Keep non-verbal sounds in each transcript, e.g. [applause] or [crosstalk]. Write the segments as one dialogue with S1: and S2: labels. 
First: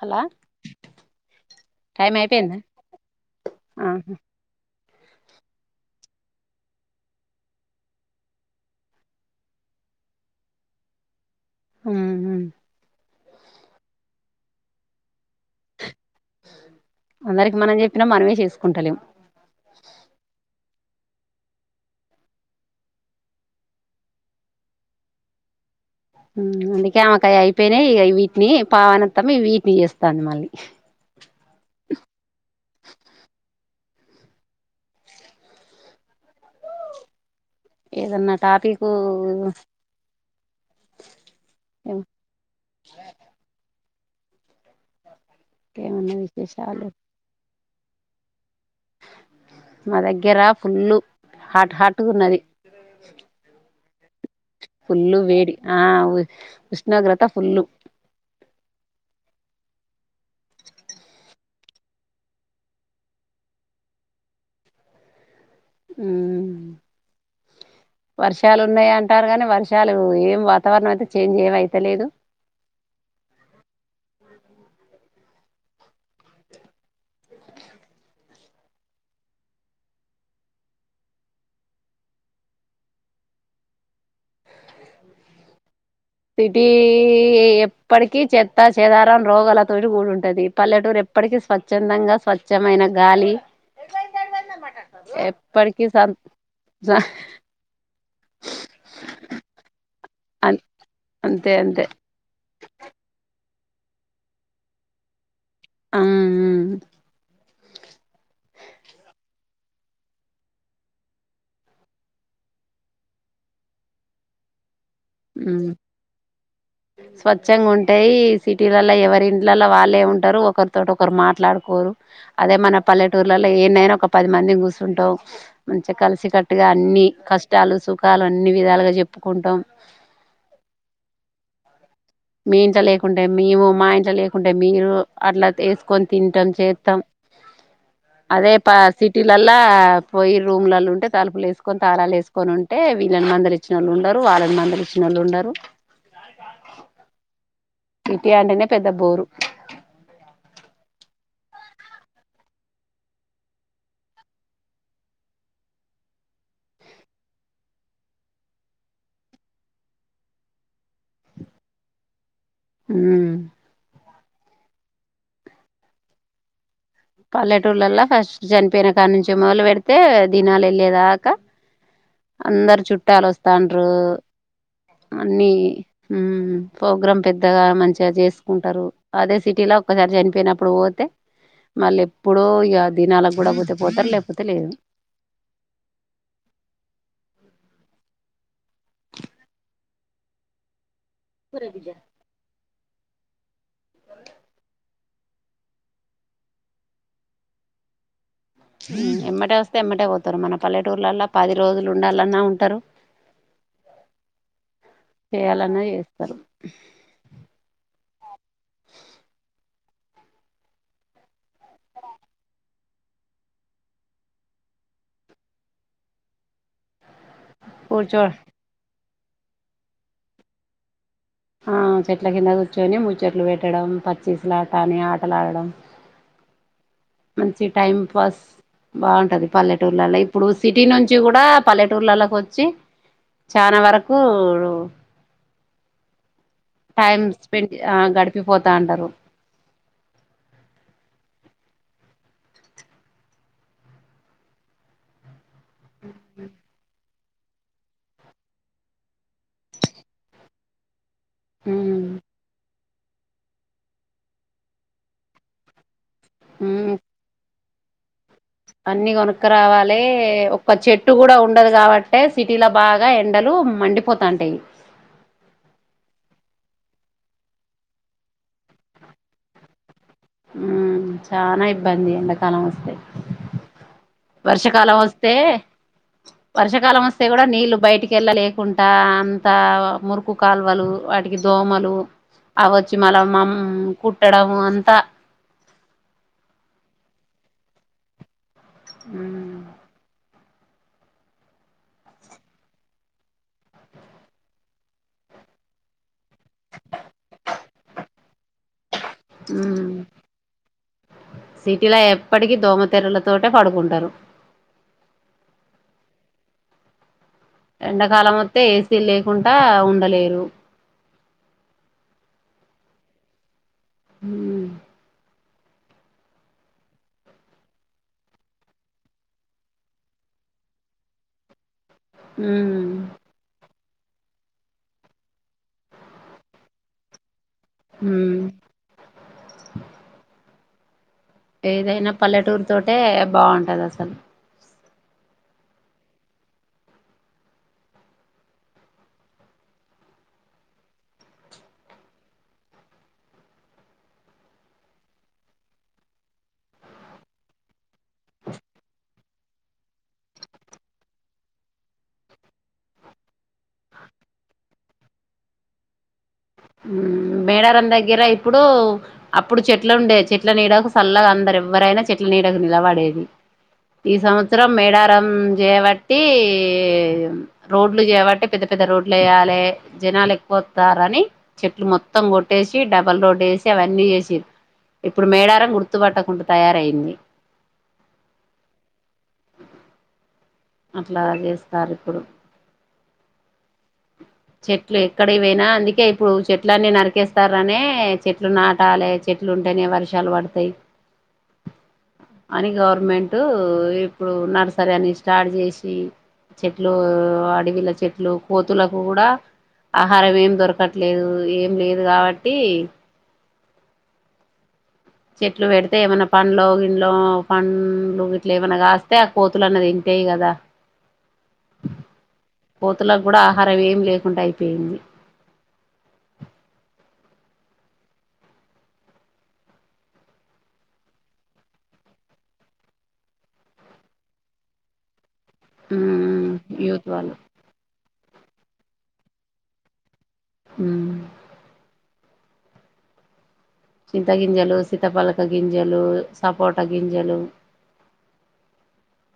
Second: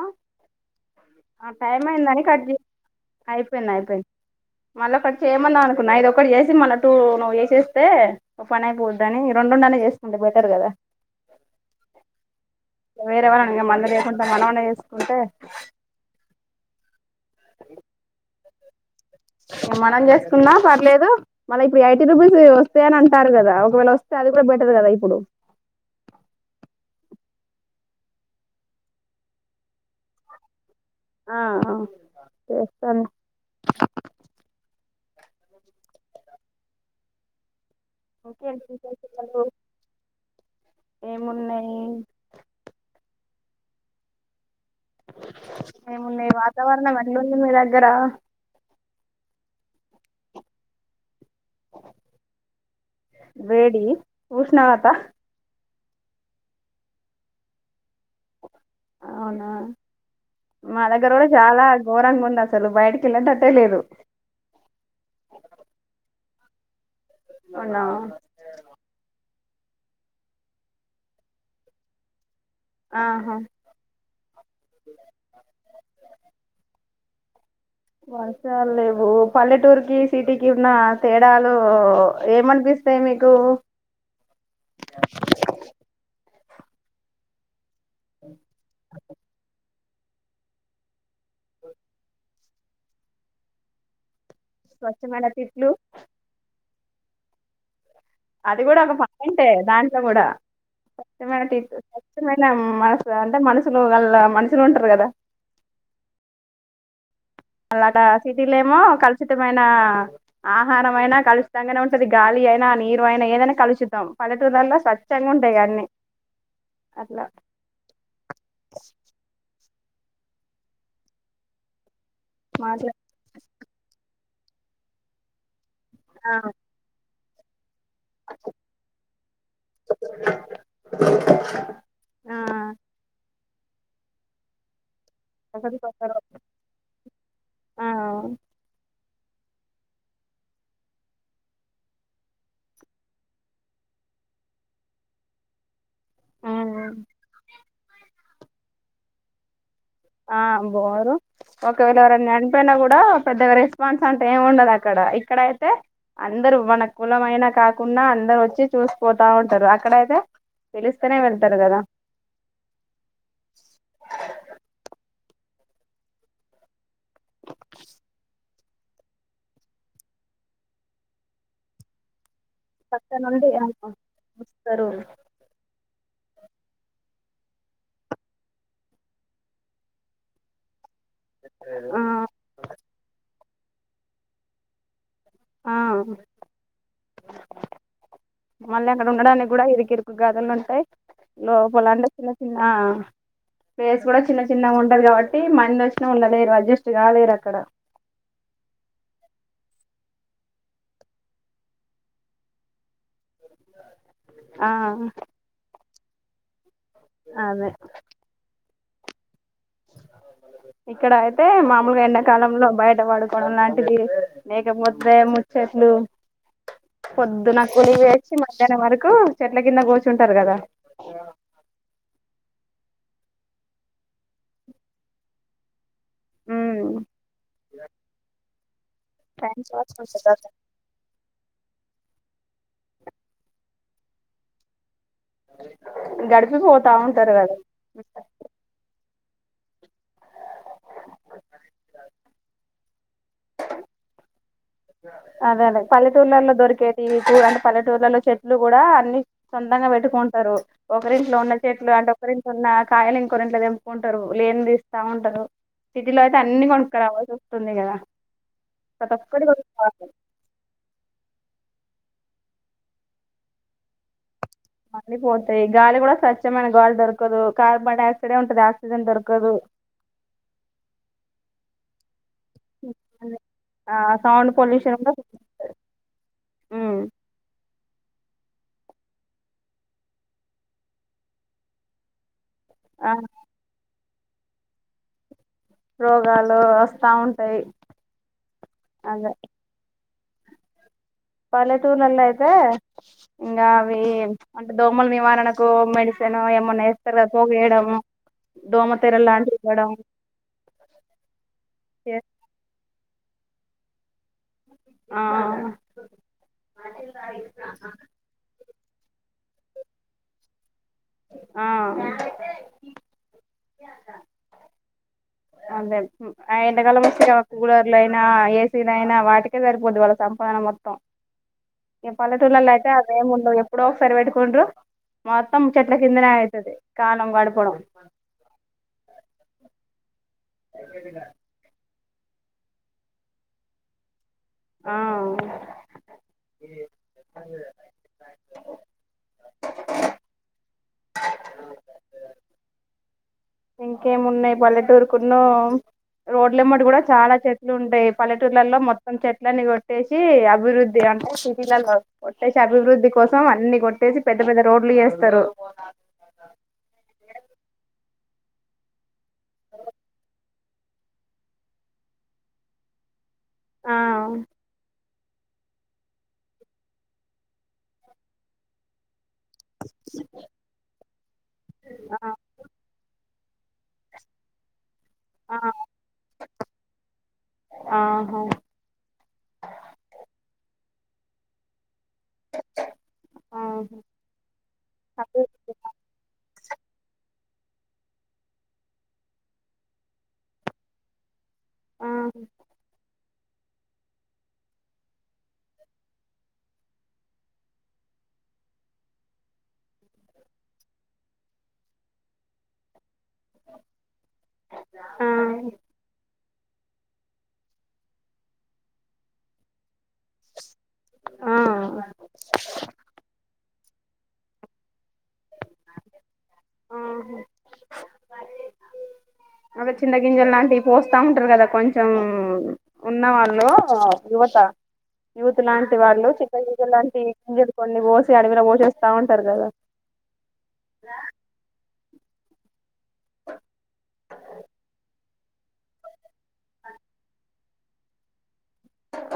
S1: హలా
S2: ఆ టైం అయిందని కట్జే అయిపోయింది అయిపోయింది మళ్ళ ఒకటి చేయమందం అనుకున్న ఇదొక్కటి చేసి మళ్ళ టూ నువ్ చేసేస్తే, ఓ పని అయిపోద్దనీ రెండుండన్. చేసుకుంటే బెటర్ గదా
S1: ఊహు
S2: వేరేవ్వరనా ఇంగ మంది లేకుంటే మనమన్న ఏసుకుంటే
S1: అందరికి మనం చెప్పినం, మనమే చేసుకుంటలేం.
S2: మనం చేసుకున్నా పర్లేదు మళ్ళ ఇప్పుడు ఎయిటీ రూపీస్ ఒస్తాయనంటారు గదా, ఒకవేళ ఒస్తే అది గూడా బెటర్ గదా ఇప్పుడు.
S1: ఊమ్ అందుకే ఆమెకు అయ్ అయిపోయినయ్ ఇగ ఇవిట్నీ పావనత్తమ్మ ఈ వీట్ని చేస్తాంది మళ్ళీ.
S2: ఆ ఆ చేస్తన్
S1: ఏదన్న టాపికూ
S2: ఏమున్నయ్
S1: ఏమన్నా
S2: ఏమున్నయ్
S1: విశేషాలు
S2: వాతావరణం ఎట్లుంది మీ దగ్గర
S1: మా దగ్గర ఫుల్లు హాట్ హాట్ గున్నది
S2: ఉష్ణవత
S1: ఆ అవ్వు ఉష్ణోగ్రత ఫుల్లు
S2: అవునా మా దగ్గర గూడా చాలా ఘోరంగ ఉంది అసలు, బయటికి ఎళ్ళేటట్టే లేదు.
S1: ఊ
S2: మొన్న
S1: వర్షాలు ఉన్నాయంటారు గాని వర్షాలు ఏం వాతావరణం అయితే చేంజ్ ఏం అయితలేదు
S2: ఆహ పరిసరాలు లేవు. పల్లెటూరుకిి సిటీకిి ఉన్న తేడాలు ఏమనిపిస్తయి మీకు? కు
S1: సిటీ ఎప్పటికీ చెత్త చెదారం రోగాలత్ తోటి కూడా ఉంటది, పల్లెటూరు ఎప్పటికి స్వచ్ఛందంగా స్వచ్ఛమైన గాలి
S2: స్వచ్ఛమైన తిట్లు
S1: ఎప్పటికి సం
S2: అది కూడా ఒక పాయింటే దాంట్లో కూడా. స్వచ్ఛమైన
S1: అంతే
S2: టీచ,
S1: అంతే
S2: స్వచ్ఛమైన మనసు అంటే మనుషులు గళ్ళ మనుషులు ఉంటరు కదా.
S1: ఆఆ
S2: అలాగ సిటీలేమో కలుషితమైన, ఆహారం అయినా కలుషితంగనే ఉంటంది గాలి అయినా నీరు అయినా, ఏదైనా కలుషితం పల్లెటూరు లల్లా స్వచ్
S1: ఉమ్
S2: అట్లా
S1: స్వచ్ఛంగా ఉంటయి, సిటీలల్లా ఎవరింట్లలల్లా వాళ్ళు లే ఉంటరు, ఒకరితోటి ఒకరు మాట్లాడుకోరు, అదే మన
S2: మాట్లా
S1: పల్లెటూర్లల్ల ఇట్ల ఏన్నైనా ఒక పది మందిమి కూసుంటం, మంచిగా కలిసి
S2: ఆ
S1: కట్టుగా అన్ని కష్టాలు సుఖాలు అన్ని విధాలుగా చెప్పుకుంటాం.
S2: ఆ
S1: మీము మా ఇంట్ల లేకుంటే మీరు అట్ల
S2: ఒకటి
S1: తేసుకొని
S2: కొత్తరు
S1: తింటం చేత్తం
S2: ఆ
S1: అదే ప సిటీలల్ల పోయి రూమ్లలో ఉంటే తలుపులు ఏసుకొని, తాళాలు ఏసుకొని ఉంటే, వీళ్ళని మందలిచ్చిన వాళ్ళు ఉం ఉండరు వాళ్ళని మందలిచ్చినోళ్ళు ఉండరు
S2: ఉమ్
S1: సిటీ అంటేనే పెద్ద బోరు
S2: ఆ బోరు ఒకవేళ ఎవరన్న చడిపోయిన గుడ పెద్దగా రెస్పాన్స్ అంత ఏం ఉండదు అక్కడ, ఇక్కడ అయితే అందరు మన కులమయినా కాకున్నఅందరు వచ్చి చూసిపోతా ఉంటరు, అక్కడయితే తెలుస్తేనే వెళ్తరు కదా.
S1: ఉమ్ పల్లెటూళ్లలో ఫస్ట్ చనిపోయిన కాడి నుంచి మొదలు పెడితే దినాల ఎల్లేదాకా అందరు
S2: పక్క
S1: చుట్టాలు
S2: నుండి
S1: వస్తాండ్రు
S2: వస్తారు
S1: అన్ని ఉమ్ ప్రోగ్రాం పెద్ పెద్దగా మంచిగా చేసుకుంటరు, అదే సిటీల ఒక్కసారి చనిపోయినప్పుడు పోతే
S2: ఆ
S1: మళ్ళీ ఎప్పుడో ఇగ దినాలకు కూడా గుడ పోతే పోతరు లేకపోతే లేదు.
S2: ఆ మళ్ళీ అక్కడ ఉండడానికి కూడా ఇరుకు ఇరుకు గదులు ఉంటయి. లో పోలండ చిన్న చిన్న ప్లేస్ కూడా చిన్న చిన్నగా ఉంటది కాబట్టి, మంది వచ్చినా ఉండలేరు అడ్జస్ట్ గాలేరక్కడ.
S1: ఎంబటె వస్తే ఎంబటె పోతరు, మన పల్లెటూర్లలా పది రోజులు ఉండాలన్నా ఉంటరు.
S2: ఆ
S1: తరు
S2: అదే ఇక్కడ అయితే మామూలుగా ఎండాకాలంలో బయట పడుకోవడం లాంటిది, లేకపోతే ము చెట్లు పొద్దున కూలికి
S1: కూర్చో
S2: పోయోచ్చి మధ్యాహ్నం వరకు, చెట్ల కింద కూర్చుంటరు కదా.
S1: ఆ చెట్ల కింద కూర్చొని ముచెట్లు పెట్టడం, పచ్చీసులాటని ఆటలాడడం.
S2: ఉమ్
S1: మంచి టైమ్ పాస్. బాగుంటది
S2: టైం
S1: పల్లెటూర్లల్ల,
S2: పాస్
S1: ఇప్పుడు సిటీ నుంచి కూడా పల్లెటూర్లల్లకొచ్చి చానా వరకు రు
S2: గడిపిపోతా
S1: టైం
S2: ఉంటారు కదా
S1: స్పెండ్ ఆ గడిపిపోతా ఉంటారు
S2: అదే అదే పల్లెటూర్లలో దొరికేది అంటే పల్లెటూర్లలో చెట్లు కూడా అన్ని సొంతంగా పెట్టుకుంటారు ఒకరింట్లో ఉన్న చెట్లు
S1: ఉమ్
S2: అంటే ఒకరింట్లో ఉన్న కాయలు ఇంకోరి ఇంట్లో తెంపుకుంటారు లేనిది ఇస్తా ఉంటారు సిటీ లో అయితే అన్ని
S1: ఉమ్
S2: కొనుక్కు రావాల్సి వస్తుంది కదా
S1: అన్ని
S2: ప్రతి ఒక్కటి
S1: కొనుక్కు
S2: కొనుక్కోవాలి
S1: రావాలే ఓక చెట్టు కూడా ఉండదు కాబట్టే సిటీ లో బాగా ఎండలు మండి
S2: మండిపోతాయి గాలి కూడా స్వచ్ స్వచ్చమైన గాలి దొరకదు కార్బన్ డైఆక్సైడే ఉంటాది ఆక్సిజన్ దొరకదు
S1: మ్మ్ చానా ఇబ్బంది ఎండాకాలం వస్తే
S2: ఆ సౌండ్ పొల్యూషన్
S1: వర్షాకాలం
S2: కూడా
S1: వస్తే వర్షాకాలం
S2: ఉమ్,
S1: వస్తే కూడా నీ నీళ్ళు బయటికేళ్ళలేకుండా అంత మురుకు కాల్వలు వాటికి దోమలు అవి వచ్చి
S2: ఆ
S1: మళ్ళ మమ్ కుట్టడం అంతా
S2: రోగాలు వస్తా ఉంటాయి అదే
S1: మ్మ్
S2: పల్లెటూర్లలో అయితే ఇంకా అవి అంటే దోమలు నివారణకు మెడిసి తేనె ఏమన్నా వేస్తారు కాద పోగ వేయడం దోమతేర లాంటివి వేయ్యడం
S1: సిటీలా ఎప్పటికీ దోమతెరలతోటే పడుకుంటారు
S2: ఆ
S1: ఎండాకాలం వత్తే ఏసీలు లేకుంటా ఉండలేరు
S2: ఆ
S1: మ్మ్
S2: అదే ఆ ఎండాకాలం వచ్చే ఇగ ఆ కూలర్లు అయినా ఏసీలయినా వాటికే సరిపోద్ది వాళ్ళ సంపా మొత్తం ఈ పల్లెటూర్లలో అయితే
S1: మ్మ్
S2: అదేమ్ ఉండదు ఎప్పుడో ఒకసారి పెట్టుకుంట్రు మొత్తం చెట్ల కిందనే అయితాది కాలం గడపడం
S1: మ్మ్
S2: నైటే తిన్నా
S1: ఏదైనా పల్లెటూరు తోటే బాగుంటది అసలు
S2: ఆ ఇంకేం ఉన్నాయి పల్లెటూరుకున్న రోడ్లె ఎంబెటా కూడా చాలా చెట్లు ఉంటాయి పల్లెటూర్లలో మొత్తం చెట్లన్ని కొట్టేసి అభివృద్ధి కొట్టేసి అభివృద్ధి కోసం మెత్తం అన్ని కొట్టేసి పెద్ద పెద్ద రోడ్లు చేస్తరు
S1: మేడారం దగ్గర ఇప్పుడు అప్పుడు చెట్లు ఉండే చెట్ చెట్ల నీడకు చల్లగా అందరు ఎవ్వరైనా చెట్ల నీడకు నిలబడేది
S2: ఆ
S1: ఈ సంవత్సరం మేడార మ్మ్ చేయబట్టి రోడ్లు చేబట్టి పెద్ద పెద్ద రోడ్ లేయాలే జనాలు ఎక్కువత్తారని చెట్లు మొత్తం
S2: ఆ
S1: కొట్టేసి డబల్ రోడ్ ఏసి అవన్నీ చేసి ఇప్పుడు
S2: ఆ
S1: మేడారం గుర్తుపట్టకుండా తయారయింది
S2: చ్
S1: ఇట్లా చేస్తారు ఇప్పుడు చెట్లు ఎక్కడకి పోయినా అందుకే ఇప్పుడు చెట్లన్నీ నరికేస్తారనే చెట్లు నాటాలే చెట్లు ఉంటేనే వర్షాలు పడతాయి
S2: ఆ
S1: అది గవర్నమెంట్ ఇప్పుడు నర్సరీ అని స్టార్ట్ చేసి చెట్లు అడవిలో చెట్లు కోతులకు కూడా ఆహారం ఏం దొరకట్లేదు ఏం లేదు కాబట్టి
S2: చ్
S1: చెట్లు పెడితే ఏమైన్నా పండ్లొ గిడ్లొ ఆ పండ్లు ఇట్ల ఏమన్నా కాస్తే ఆ కోతులు అన్న దిన్
S2: ఆ
S1: కోతులకు కూడా ఆహారం అవేం లేకుండా అయిపోయింది
S2: ఆహ అ చిన్న గింజలు లాంటివి పోస్తా ఉంటారు కదా కొంచెం ఉన్నవాళ్ళు ఇవతల ఆంటీ వాళ్ళు చిన్న గింజలు
S1: యూత్
S2: లాంటి
S1: వాళ్ళు
S2: గింజలు కొన్ని పో అడవిన పోసి వస్తా ఉంటారు కదా
S1: ఉమ్ త్త గింజలు సపోట గింజలు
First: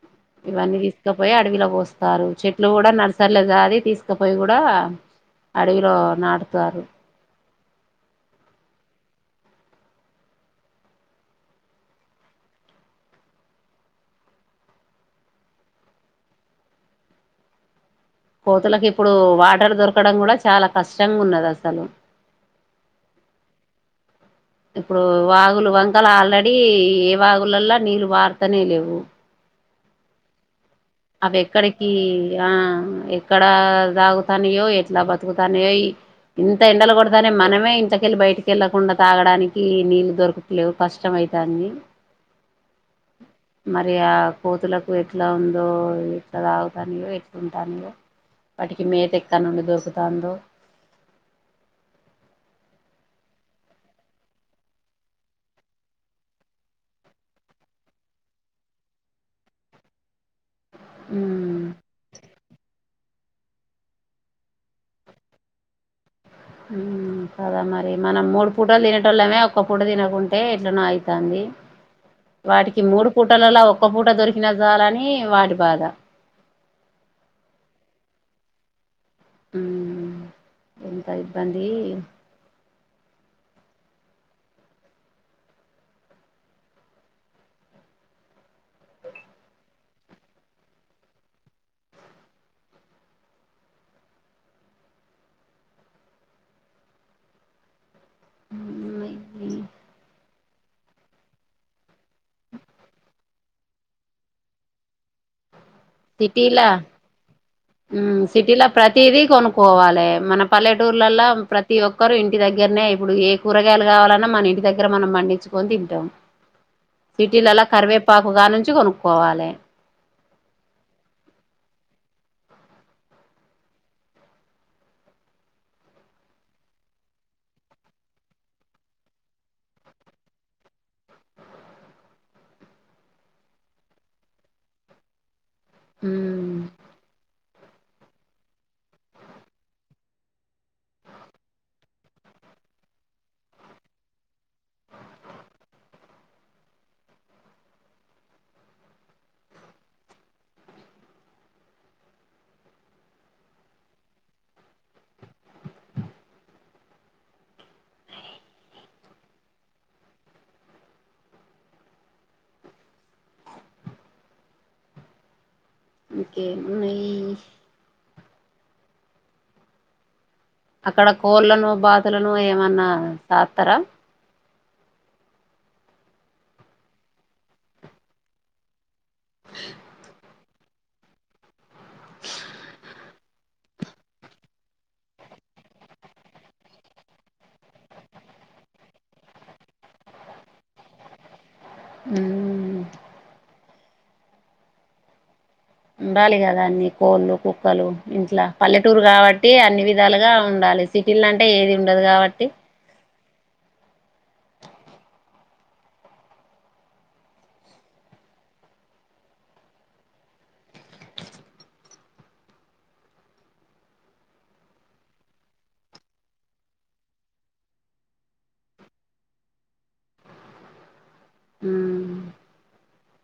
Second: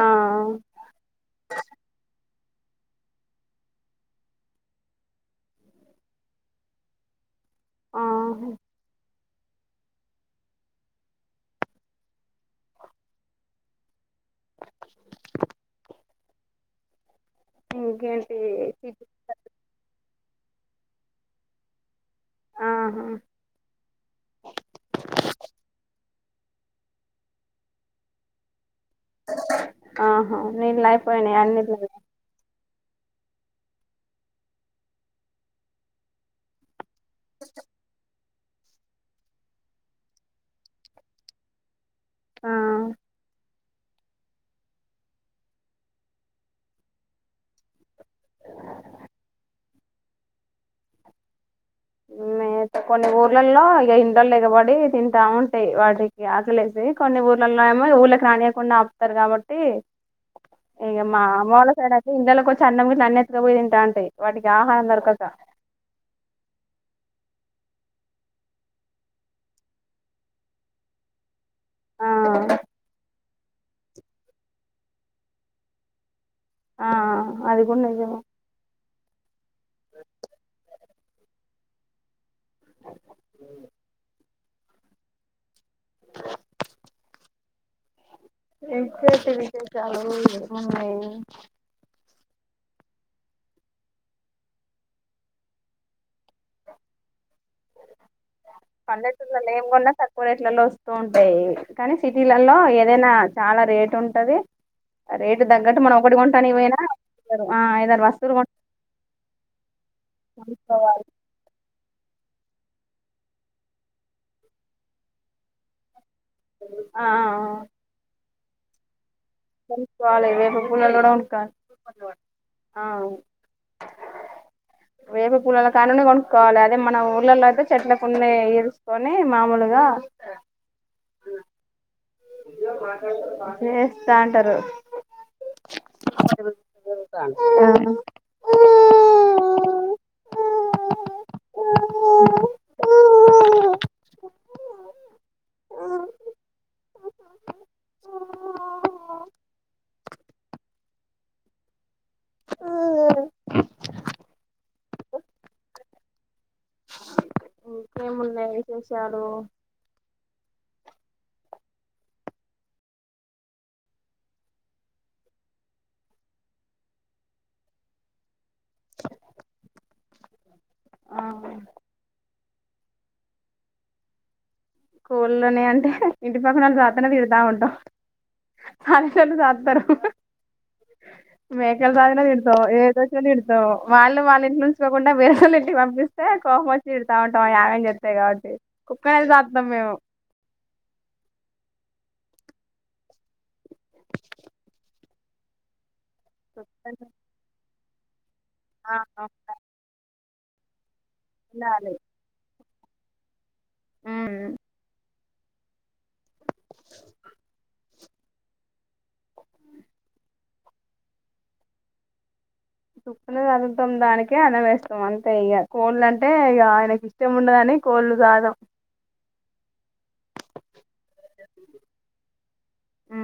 S2: ఆ
S1: ఇవన్నీ తీసుకపోయి అడవిలో పోస్తారు చెట్లులో కూడా నర్సర్లేగా అది తీసుకపోయి కూడా అడవిలో నాటతారు
S2: ఆ చ్ ఏయ్
S1: కోతులలకు ఇప్పుడు వాటర్ దొరకడం కూడా చాలా కష్టంగా ఉన్నది అసలు
S2: ఆహా
S1: ఇప్పుడు వాగులు వంకలు ఆల్రెడీ ఏ వాగులలా నీళ్లు పారుతనే లేవు
S2: ఆహా నీళ్ళు
S1: అవి
S2: అయిపోయినాయి అన్నిట్లలో
S1: ఎక్కడికి ఆ ఎక్కడ తాగుతానియో ఎట్లా బతుకుతానియోయి ఇంత ఎండలు కొడతనే మనమే ఇంతకెళ్ళి బయటికి వెళ్ళకుండా తాగడానికి నీళ్ళలు దొరకలేవు కష్టమై తాంది
S2: ఆ
S1: మరి ఆ కోతులకు ఎట్లా ఉందో ఎట్లా తాగుతానియో ఎట్లాంటానియో వాటికి మేత ఎక్క నుండి దొరుకుతందో
S2: ఉ కొన్ని ఊర్లలో ఇగా ఇండ్లలో ఎకబడి తింటా ఉంటాయి వాటికి ఆకలేసి కొన్ని ఊర్ల ఏమో ఊళ్ళకి రానియకుండా ఆపుతారు కాబట్టి ఏమ్ అమ్ళ
S1: ఉమ్
S2: వల్ల సైడ్ అయితే ఇండ్లలకి వచ్చీ అన్నం నాన్నెతకపోయి తింటా అంటే వాటికి ఆహారం దొరకక
S1: కదా మరి మనం మూడు పూటలు తినేట వాళ్ళమే ఒక్క పూట తినకుంటే ఇట్ననో అవుతుంది
S2: ఆ
S1: వాటికి మూడు పూటలలా ఒక్క పూట దొరికిన చాలని వాటి బాధ
S2: ఆ అది కూడా నిజం
S1: ఎంత ఇబ్బంది
S2: చ్ ఇక వితే చాలన్నా [inaudible] పల్లెటూర్లలో ఏంకోన్నా తక్కువ రేట్లలో వస్తూ ఉంటాయి కానీ సిటీలలో ఏదైనా చాలా రేట్ ఉంటది రేటు తగ్గట్టు మనం ఒకటి కొంటాను ఏవైనా
S1: సిటీలో ప్రతిదీ కొనుక్కోవాలి మన
S2: కొనుక్కోవాలి
S1: పల్లెటూర్లలో ప్రతి ఒక్క ఒక్కరు ఇంటి దగ్గరనే ఇప్పుడు ఏ కూరగాయలు కావాలన్నా మన ఇంటి దగ్గరనం పండించుకని తింటాం
S2: ఆ ఆ
S1: సిటీలలా కరివేపాకు కా నుంచి కొనుక్
S2: ఆ [unintelligible] ల వేపు పుల్ల కూడా కొనుకో వేప పూల్లల కానుండి కొనుక్కోవాలి అదే మన ఊళ్ళలో అయితే చెట్లకున్న ఈరుసుకొని మామూలుగా చేస్తా అంటారు అ
S1: ఉమ్
S2: [unintelligible] ఆ ఉ ఊ ఉ ఉ ఊ ఆఓ ఆ ఇంకేమున్నాయి విశేషాలు
S1: ఒకే అక్కడ
S2: ఆ
S1: కోళ్ళలను బాతులను ఏమన్నా సకుతర
S2: కోళ్లనే అంటే ఇంటి పక్కన వాళ్ళ శాతనే తిడతా ఉంటాం అస్సలు సాత్తరు మేకల రాజునే తిడతావా ఏ తిడతాం వాళ్ళు వాళ్ళ ఇంట్లో ఉంచుకోకుండా వేరేటోళ్ళ ఇంటి పంపిస్తే కోపం వచ్చి తిడతా ఉంటాం అయి ఆగం చేస్తే ఏ జాతి కుక్కలను సాతం మేము
S1: ఊ ఉండాలి కదా అన్ని కోళ్ళు కుక్కలు ఇంట్లా
S2: ఆ
S1: పల్లెటూరు కాబట్టి అన్ని విధాలుగా ఉండాలి సిటీల అంటే ఏది
S2: ఉండాలి
S1: ఉండదు కాబట్టి
S2: మ్మ్ కుక్కలను చదుతాం దానికి అన్నం వేస్తాం అంతే ఇగ కోళ్లు అంటే ఇగ ఆయనకి ఇష్టం ఉండదని కోళ్లు సాధం
S1: ఉహు
S2: ఊ